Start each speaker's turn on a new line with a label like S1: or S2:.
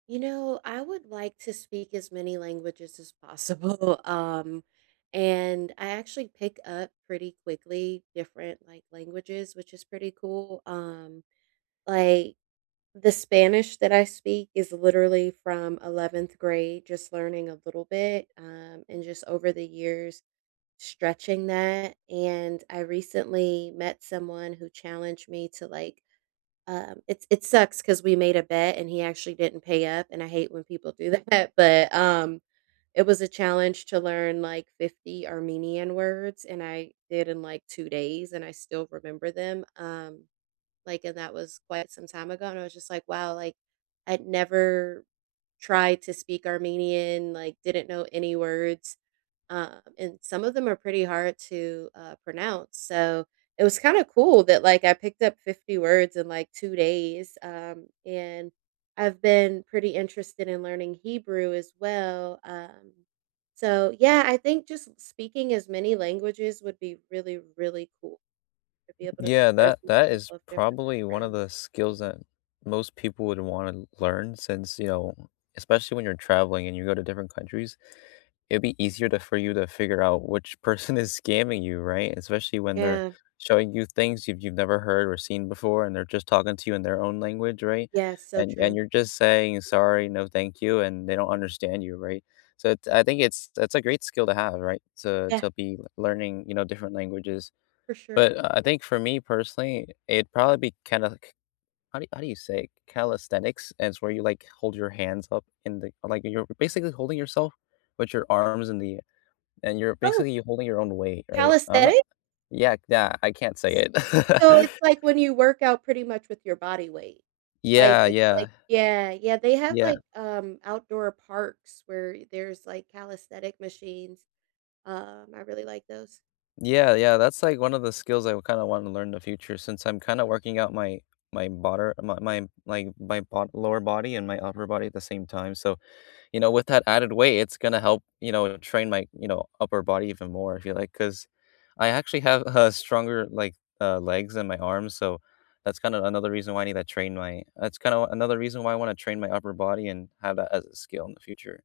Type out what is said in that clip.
S1: You know, I would like to speak as many languages as possible, um, and I actually pick up pretty quickly different, like, languages, which is pretty cool, um, like, the Spanish that I speak is literally from 11th grade, just learning a little bit, um, and just over the years stretching that, and I recently met someone who challenged me to like, um it it sucks 'cause we made a bet and he actually didn't pay up, and I hate when people do that but, um, it was a challenge to learn like 50 Armenian words, and I did in, like, 2 days and I still remember them, um, like, and that was quite some time ago and I was just like, "Wow, like, I'd never tried to speak Armenian, like didn't know any words," uh, and some of them are pretty hard to, uh, pronounce, so it was kind of cool that, like, I picked up 50 words in like 2 days, um, and I've been pretty interested in learning Hebrew as well, um so yeah, I think just s speaking as many languages would be really, really cool to be able to
S2: Yeah,
S1: converse
S2: that
S1: with
S2: that is
S1: people of different
S2: probably one of
S1: backgrounds.
S2: the skills that most people would wanna learn since, you know, especially when you're traveling and you go to different countries, it'd be easier to for you to figure out which person is scamming you, right, especially when they're
S1: Yeah.
S2: showing you things you've you've never heard or seen before, and they're just talking to you in their own language, right,
S1: Yeah, so
S2: and and
S1: true.
S2: you're just saying, "Sorry, no, thank you," and they don't understand you, right, so it's I think it's it's a great skill to have, right, so,
S1: Yeah.
S2: to be l learning, you know, different languages,
S1: For sure.
S2: but, uh, I think for me personally, it'd probably be calock how do how do you say it? Calisthenics, and it's where you, like, hold your hands up in the like, you're basically holding yourself with your arms in the ai and you're
S1: Oh
S2: basically holding your own weight, right? I'm not
S1: calisthenics?
S2: Yeah, c that, I can't say
S1: S
S2: it.
S1: so it's like when you work out pretty much with your body weight, like,
S2: Yeah,
S1: it's
S2: yeah.
S1: like yeah, yeah, they have,
S2: Yeah.
S1: like, um, outdoor parks where there's, like, calisthenic machines, um, I really like those.
S2: Yeah, yeah, that's like one of the skills I would kinda wanna learn in the future since I'm kinda working out my my bottor m my my my part lower body and my upper body at the same time, so, you know, with that added weight, it's gonna help, you know, train my, you know, upper body even more, I feel like, 'cause I actually have a stronger, like, uh, legs and my arms, so that's kinda another reason why I need to train my that's kinda another reason why I wanna train my upper body and have that as a skill in the future.